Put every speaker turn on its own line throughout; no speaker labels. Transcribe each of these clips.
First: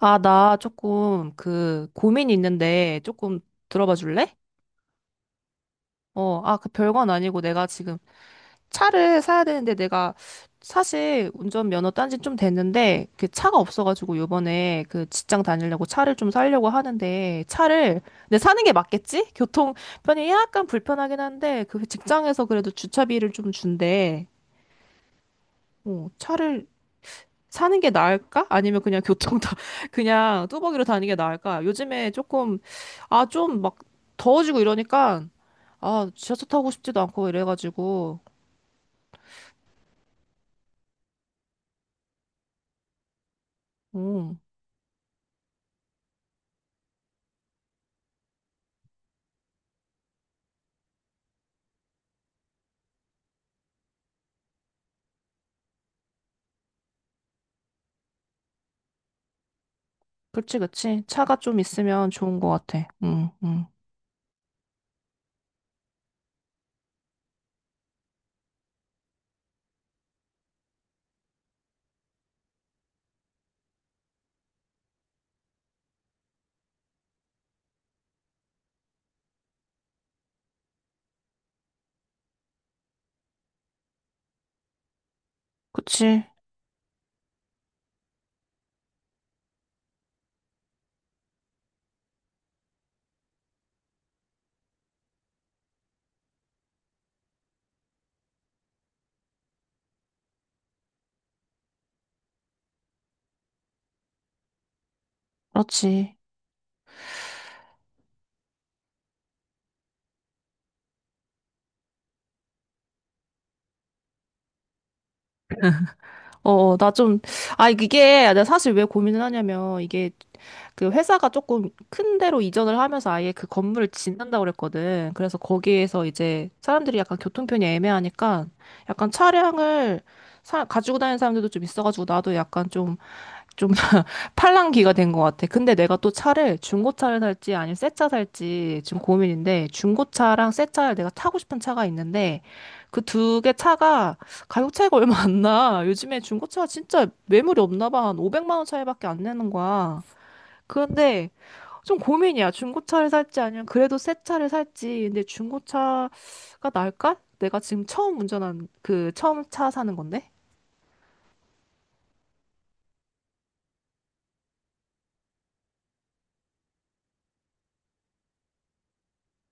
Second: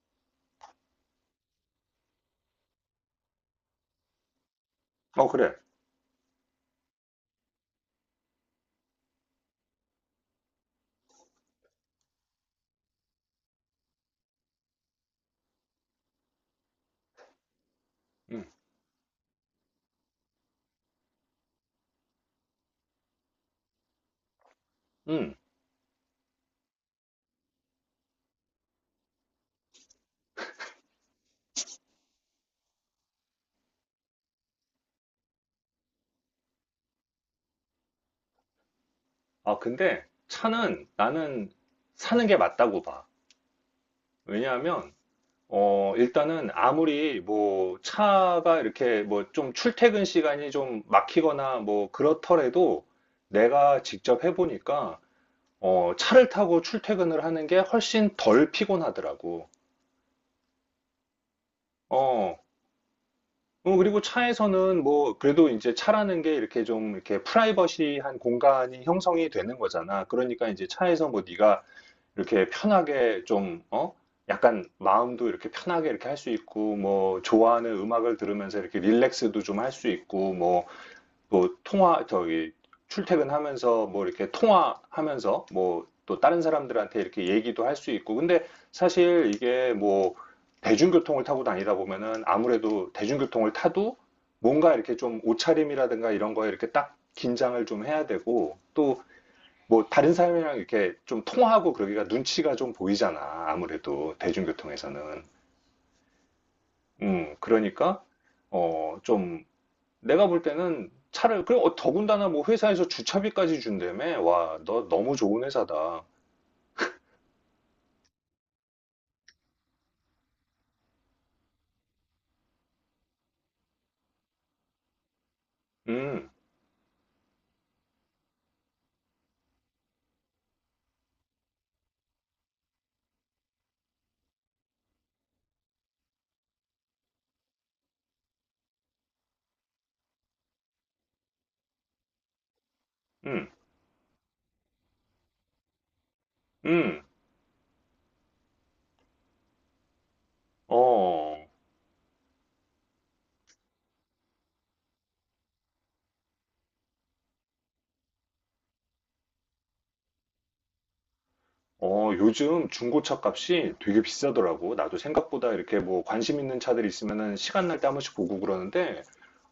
아, 나 조금 그 고민이 있는데 조금 들어봐 줄래?
어, 그래.
그 별건 아니고 내가 지금 차를 사야 되는데 내가 사실 운전면허 딴지 좀 됐는데 그 차가 없어가지고 요번에 그 직장 다니려고 차를 좀 사려고 하는데 차를 근데
음,
사는 게 맞겠지? 교통 편이 약간 불편하긴 한데 그 직장에서 그래도 주차비를 좀 준대.
음.
차를 사는 게 나을까? 아니면 그냥 교통 다 그냥 뚜벅이로 다니는 게 나을까? 요즘에 조금 아 좀 막 더워지고 이러니까 아 지하철 타고 싶지도 않고 이래가지고.
아, 근데 차는 나는 사는 게 맞다고 봐.
음
왜냐하면, 일단은 아무리 뭐 차가 이렇게 뭐 좀 출퇴근 시간이 좀 막히거나 뭐 그렇더라도 내가 직접 해보니까, 차를 타고 출퇴근을 하는 게 훨씬 덜 피곤하더라고.
그치, 그치, 차가 좀 있으면
어,
좋은 것 같아. 음음.
그리고 차에서는 뭐 그래도 이제 차라는 게 이렇게 좀 이렇게 프라이버시한 공간이 형성이 되는 거잖아. 그러니까 이제 차에서 뭐 네가 이렇게 편하게 좀, 어? 약간 마음도 이렇게 편하게 이렇게 할 수 있고, 뭐, 좋아하는 음악을 들으면서 이렇게 릴렉스도 좀 할 수 있고, 뭐, 또 통화, 저기, 출퇴근하면서 뭐 이렇게 통화하면서 뭐 또
그치.
다른 사람들한테 이렇게 얘기도 할 수 있고. 근데 사실 이게 뭐 대중교통을 타고 다니다 보면은 아무래도 대중교통을 타도 뭔가 이렇게 좀 옷차림이라든가 이런 거에 이렇게 딱 긴장을 좀 해야 되고, 또 뭐 다른 사람이랑 이렇게 좀 통화하고 그러기가 눈치가 좀 보이잖아. 아무래도 대중교통에서는.
그렇지.
그러니까 좀 내가 볼 때는 차를 그리고 더군다나 뭐 회사에서 주차비까지 준다며. 와, 너 너무 좋은 회사다.
어나 좀, 아 이게 내가 사실 왜 고민을 하냐면 이게 그 회사가 조금 큰 데로 이전을 하면서 아예 그 건물을 짓는다고 그랬거든. 그래서 거기에서
음,
이제 사람들이 약간 교통편이 애매하니까 약간 차량을 사, 가지고 다니는 사람들도 좀 있어가지고 나도 약간 좀, 좀 팔랑귀가 된 것 같아. 근데 내가 또 차를 중고차를 살지 아니면 새차 살지 지금 고민인데 중고차랑 새 차를 내가 타고 싶은 차가 있는데 그 두
음,
개 차가 가격 차이가 얼마 안 나. 요즘에 중고차가
음.
진짜 매물이 없나 봐. 한 500만 원 차이밖에 안 내는 거야. 그런데
어.
좀 고민이야. 중고차를 살지 아니면 그래도 새 차를 살지. 근데 중고차가 나을까? 내가 지금 처음 운전한 그 처음 차 사는 건데.
요즘 중고차 값이 되게 비싸더라고. 나도 생각보다 이렇게 뭐 관심 있는 차들이 있으면은 시간 날 때 한 번씩 보고 그러는데,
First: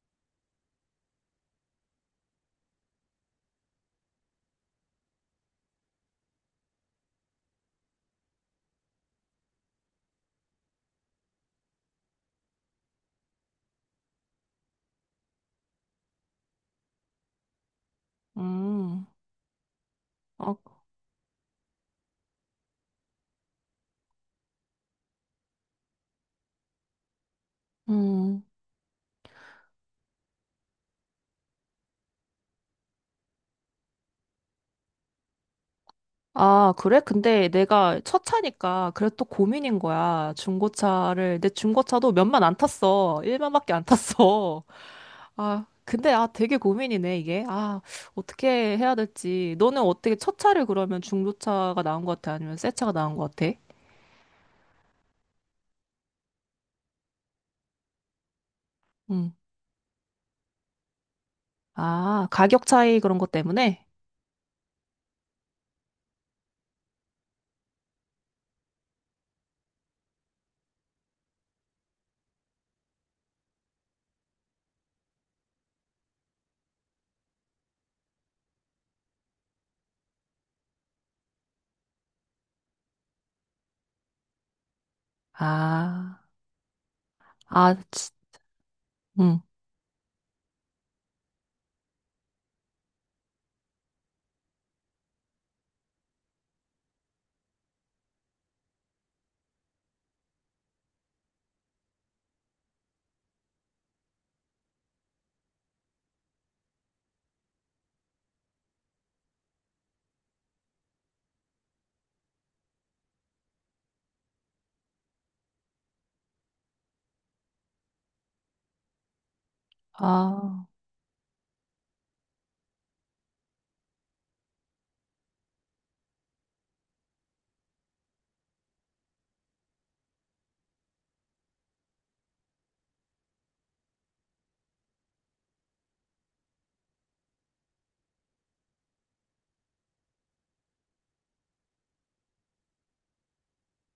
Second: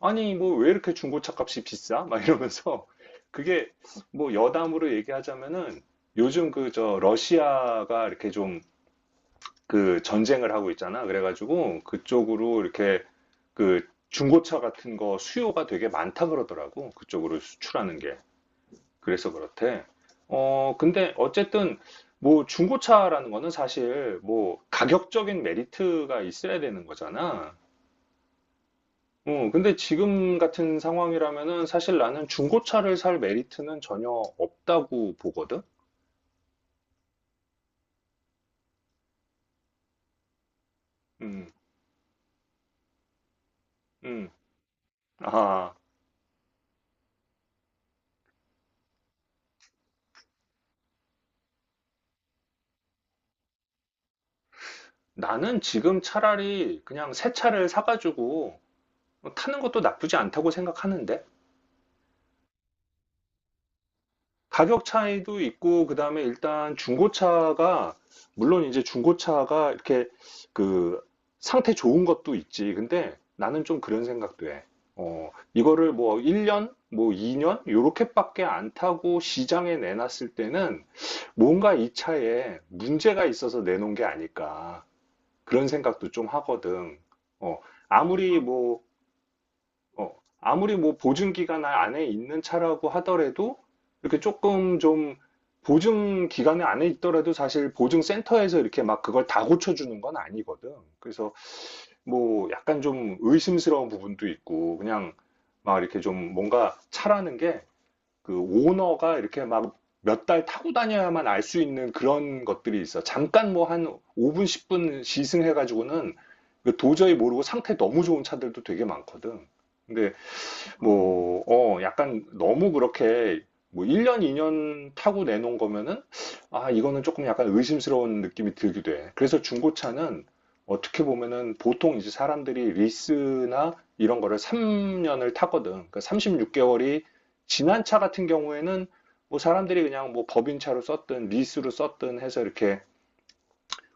아니, 뭐 왜 이렇게 중고차 값이 비싸? 막 이러면서, 그게 뭐 여담으로 얘기하자면은 요즘 그 저 러시아가 이렇게 좀 그 전쟁을 하고 있잖아. 그래가지고 그쪽으로 이렇게 그 중고차 같은 거 수요가 되게 많다 그러더라고. 그쪽으로 수출하는 게.
음.
그래서 그렇대.
아,
근데 어쨌든 뭐 중고차라는 거는 사실 뭐 가격적인 메리트가 있어야 되는 거잖아.
음.
근데 지금 같은 상황이라면은 사실 나는 중고차를 살 메리트는 전혀 없다고 보거든.
아, 그래? 근데 내가 첫 차니까 그래도 또 고민인 거야. 중고차를.
음,
내 중고차도 몇만 안 탔어. 1만밖에 안
음.
탔어. 아,
아,
근데 아 되게 고민이네, 이게. 아, 어떻게 해야 될지. 너는 어떻게 첫 차를 그러면 중고차가 나은 것 같아? 아니면 새 차가 나은 것 같아?
나는 지금 차라리 그냥 새 차를 사가지고 타는 것도 나쁘지 않다고 생각하는데.
아, 가격 차이 그런 것 때문에?
가격 차이도 있고, 그 다음에 일단 중고차가, 물론 이제 중고차가 이렇게 그 상태 좋은 것도 있지. 근데 나는 좀 그런 생각도 해. 이거를 뭐 1년, 뭐 2년, 요렇게밖에 안 타고 시장에 내놨을 때는 뭔가 이 차에 문제가 있어서 내놓은 게 아닐까. 그런 생각도
아,
좀 하거든. 어,
아, 치-.
아무리 뭐
응.
어, 아무리 뭐 보증 기간 안에 있는 차라고 하더라도 이렇게 조금 좀 보증 기간 에 안에 있더라도 사실 보증센터에서 이렇게 막 그걸 다 고쳐주는 건 아니거든. 그래서 뭐 약간 좀 의심스러운 부분도 있고 그냥 막 이렇게 좀 뭔가 차라는 게 그 오너가 이렇게 막 몇 달 타고 다녀야만 알 수 있는 그런 것들이 있어. 잠깐 뭐 한 5분, 10분 시승해가지고는 그 도저히 모르고 상태 너무 좋은 차들도 되게 많거든. 근데
아.
뭐, 약간 너무 그렇게 뭐 1년, 2년 타고 내놓은 거면은 아, 이거는 조금 약간 의심스러운 느낌이 들기도 해. 그래서 중고차는 어떻게 보면은 보통 이제 사람들이 리스나 이런 거를 3년을 타거든. 그러니까 36개월이 지난 차 같은 경우에는 뭐 사람들이 그냥 뭐 법인차로 썼든 리스로 썼든 해서 이렇게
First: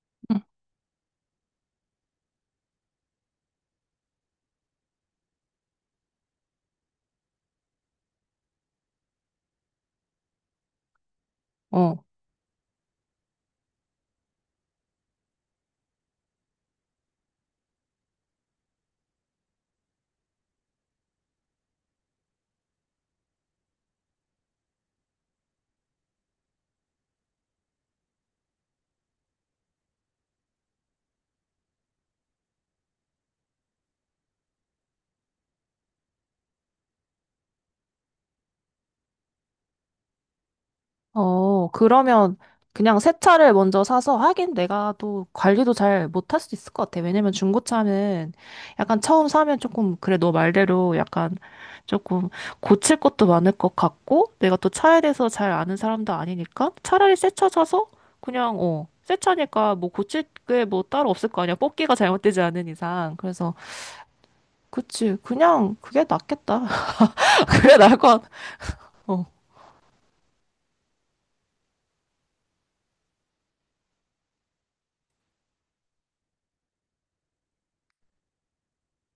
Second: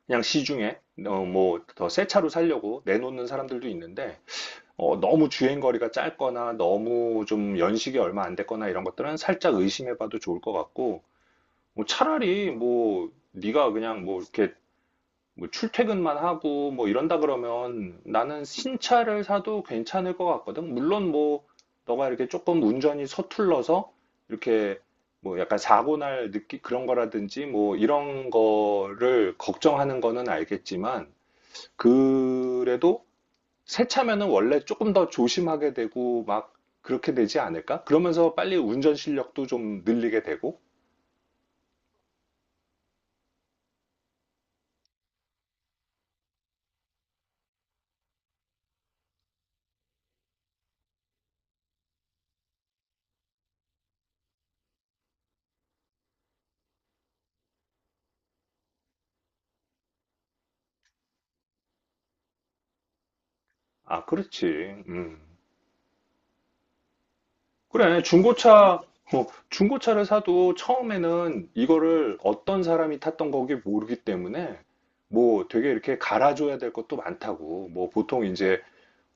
그냥
응.
시중에 뭐 더 새 차로 살려고 내놓는 사람들도 있는데 너무 주행거리가 짧거나 너무 좀 연식이 얼마 안 됐거나 이런 것들은 살짝 의심해봐도 좋을 것 같고 뭐
어.
차라리 뭐 네가 그냥 뭐 이렇게 뭐 출퇴근만 하고 뭐 이런다 그러면 나는 신차를 사도 괜찮을 것 같거든. 물론 뭐 너가 이렇게 조금 운전이 서툴러서 이렇게 뭐 약간 사고 날 느끼 그런 거라든지 뭐 이런 거를 걱정하는 거는 알겠지만 그래도 새 차면은 원래 조금 더 조심하게 되고 막 그렇게 되지 않을까? 그러면서 빨리 운전 실력도 좀 늘리게 되고.
어, 그러면 그냥 새 차를 먼저 사서 하긴 내가 또 관리도 잘 못할 수 있을 것 같아. 왜냐면 중고차는 약간 처음 사면 조금, 그래, 너 말대로 약간 조금 고칠 것도 많을 것 같고, 내가 또 차에 대해서 잘 아는 사람도 아니니까 차라리 새 차 사서 그냥, 어, 새 차니까 뭐 고칠 게 뭐 따로 없을 거 아니야. 뽑기가 잘못되지 않은 이상. 그래서
아, 그렇지.
그치.
음.
그냥 그게 낫겠다. 그게 나을
그래,
것 같아.
중고차,
어.
중고차를 사도 처음에는 이거를 어떤 사람이 탔던 거기 모르기 때문에 뭐 되게 이렇게 갈아줘야 될 것도 많다고. 뭐 보통 이제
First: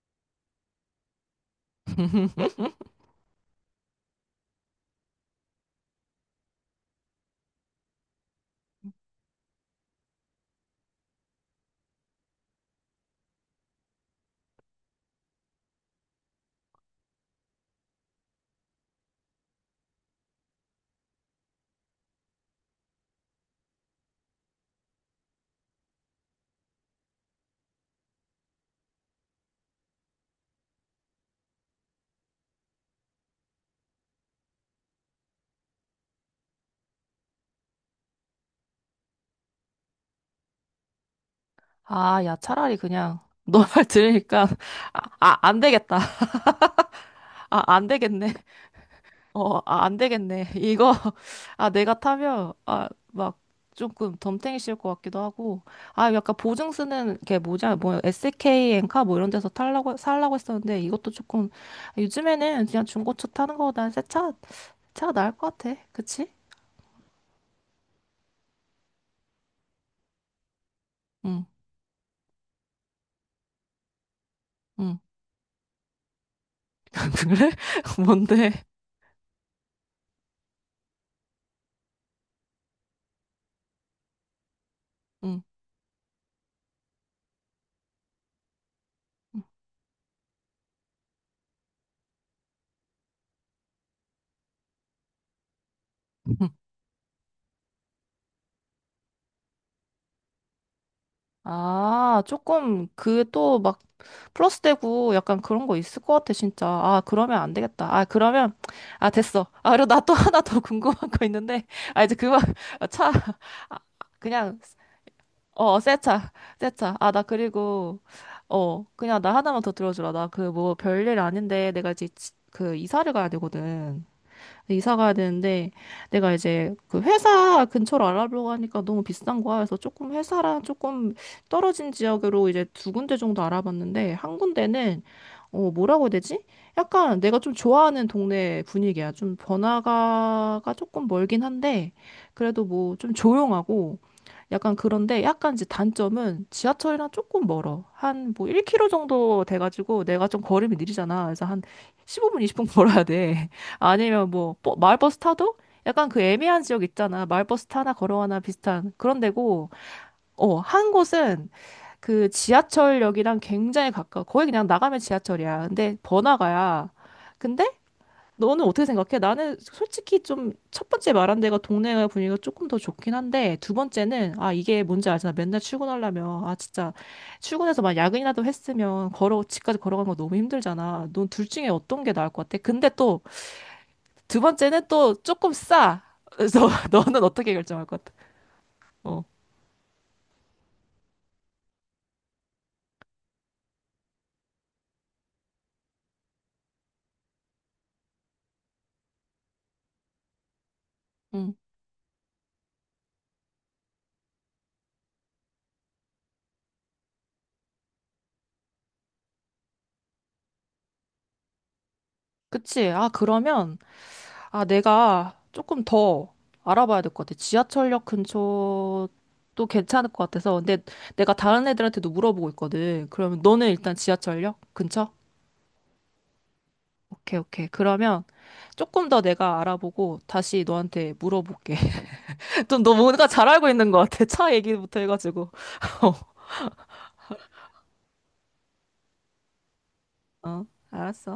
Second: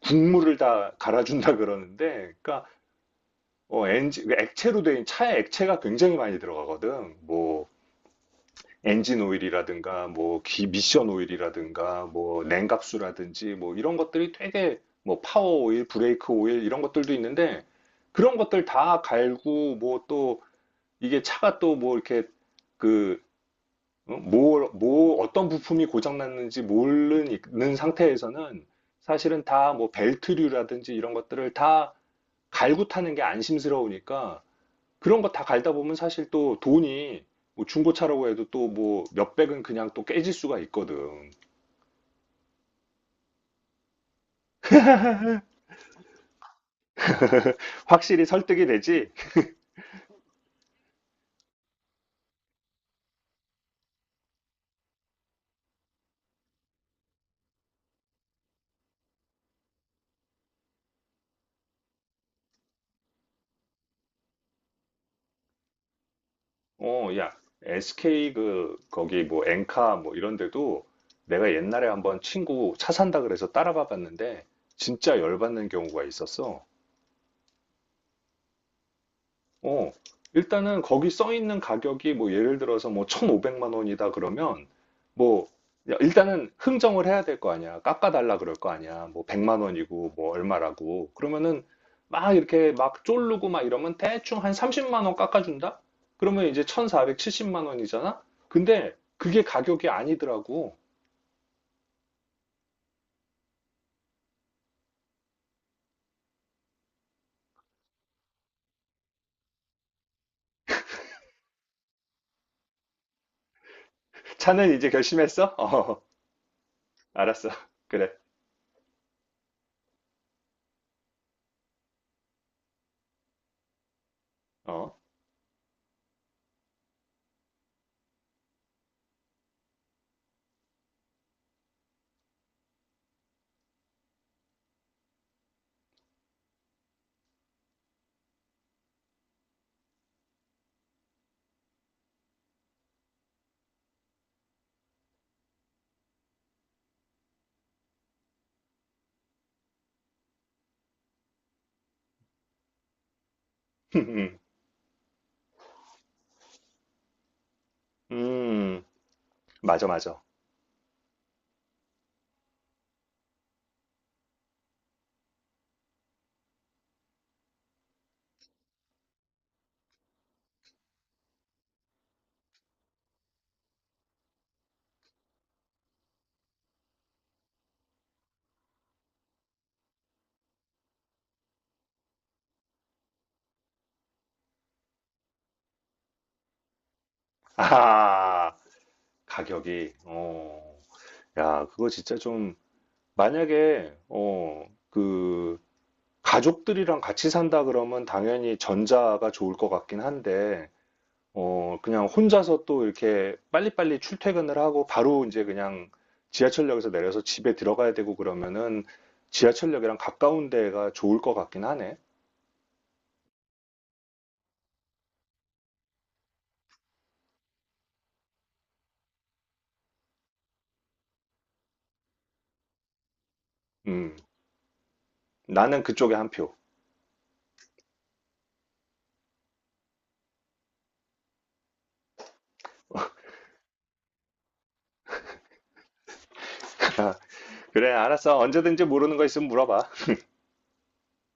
국물을 다 갈아준다 그러는데, 그러니까 엔진, 액체로 된 차에 액체가 굉장히 많이 들어가거든. 뭐 엔진 오일이라든가 뭐 미션 오일이라든가 뭐 냉각수라든지 뭐 이런 것들이 되게 뭐 파워 오일, 브레이크 오일 이런 것들도 있는데 그런 것들 다 갈고 뭐 또 이게 차가 또 뭐 이렇게 그 뭐 어떤 부품이 고장 났는지 모르는 상태에서는 사실은 다 뭐 벨트류라든지 이런 것들을 다 갈고 타는 게 안심스러우니까 그런 거 다 갈다 보면 사실 또 돈이 뭐 중고차라고 해도 또 뭐 몇백은 그냥 또 깨질 수가 있거든.
아, 야, 차라리 그냥 너 말 들으니까 아, 아, 안 되겠다. 아, 안
확실히
되겠네.
설득이 되지.
어, 아, 안 되겠네. 이거 아, 내가 타면 아, 막 조금 덤탱이 씌울 것 같기도 하고. 아, 약간 보증 쓰는 게 뭐냐? 뭐 SK 엔카 뭐 이런 데서 탈라고 살라고 했었는데 이것도 조금 요즘에는 그냥 중고차 타는 거보다는 새 차, 차가 나을 것 같아. 그치?
야, SK 그 거기 뭐 엔카 뭐 이런 데도
응.
내가 옛날에 한번 친구 차 산다 그래서 따라가 봤는데
응.
진짜 열받는 경우가 있었어.
그래? 뭔데?
어, 일단은 거기 써 있는 가격이 뭐 예를 들어서 뭐 1,500만 원이다 그러면
응. 응.
뭐 야, 일단은 흥정을 해야 될 거 아니야. 깎아달라 그럴 거 아니야. 뭐 100만 원이고 뭐 얼마라고. 그러면은 막 이렇게 막 쫄르고 막 이러면 대충 한 30만 원 깎아준다? 그러면 이제 1,470만 원이잖아? 근데 그게 가격이 아니더라고.
아, 조금 그 또 막 플러스 되고 약간 그런 거 있을 것 같아, 진짜. 아, 그러면 안 되겠다. 아, 그러면 아, 됐어. 아, 그리고 나 또 하나 더 궁금한 거 있는데. 아, 이제 그만 차 아, 그냥
자는 이제 결심했어?
어, 새
어,
차. 새 차. 아, 나
알았어.
그리고
그래.
어, 그냥 나 하나만 더 들어주라. 나 그 뭐 별일 아닌데 내가 이제 지- 그 이사를 가야 되거든. 이사
어.
가야 되는데 내가 이제 그 회사 근처로 알아보려고 하니까 너무 비싼 거야. 그래서 조금 회사랑 조금 떨어진 지역으로 이제 두 군데 정도 알아봤는데 한 군데는 어 뭐라고 해야 되지? 약간 내가 좀 좋아하는 동네 분위기야. 좀 번화가가 조금 멀긴 한데 그래도 뭐 좀 조용하고 약간 그런데 약간 이제 단점은 지하철이랑 조금 멀어. 한 뭐 1km 정도 돼가지고 내가 좀 걸음이 느리잖아. 그래서 한 15분, 20분 걸어야 돼. 아니면
음,
뭐 버- 마을버스 타도 약간 그 애매한 지역 있잖아. 마을버스 타나 걸어가나
음,
비슷한 그런 데고.
맞아, 맞아.
어, 한 곳은 그 지하철역이랑 굉장히 가까워. 거의 그냥 나가면 지하철이야. 근데 번화가야. 근데 너는 어떻게 생각해? 나는 솔직히 좀 첫 번째 말한 데가 동네 분위기가 조금 더 좋긴 한데 두 번째는 아 이게 뭔지 알잖아. 맨날 출근하려면 아 진짜 출근해서 막 야근이라도 했으면 걸어 집까지 걸어가는 거 너무 힘들잖아. 넌 둘 중에 어떤 게 나을 것 같아? 근데 또 두 번째는 또 조금 싸. 그래서 너는 어떻게 결정할 것 같아?
아,
어.
가격이, 야, 그거 진짜 좀, 만약에, 가족들이랑 같이 산다 그러면 당연히 전자가 좋을 것 같긴 한데,
응,
그냥 혼자서 또 이렇게 빨리빨리 출퇴근을 하고 바로 이제 그냥 지하철역에서 내려서 집에 들어가야 되고 그러면은 지하철역이랑 가까운 데가 좋을 것 같긴 하네.
그치. 아, 그러면, 아, 내가 조금 더 알아봐야 될 것 같아. 지하철역 근처도 괜찮을 것 같아서. 근데 내가 다른 애들한테도 물어보고 있거든. 그러면 너는 일단
음,
지하철역 근처?
나는 그쪽에 한 표.
오케이, 오케이. 그러면 조금 더 내가 알아보고 다시 너한테 물어볼게. 좀 너 뭔가 잘 알고 있는 것 같아. 차 얘기부터 해가지고.
그래, 알았어. 언제든지 모르는 거 있으면 물어봐.
어, 알았어.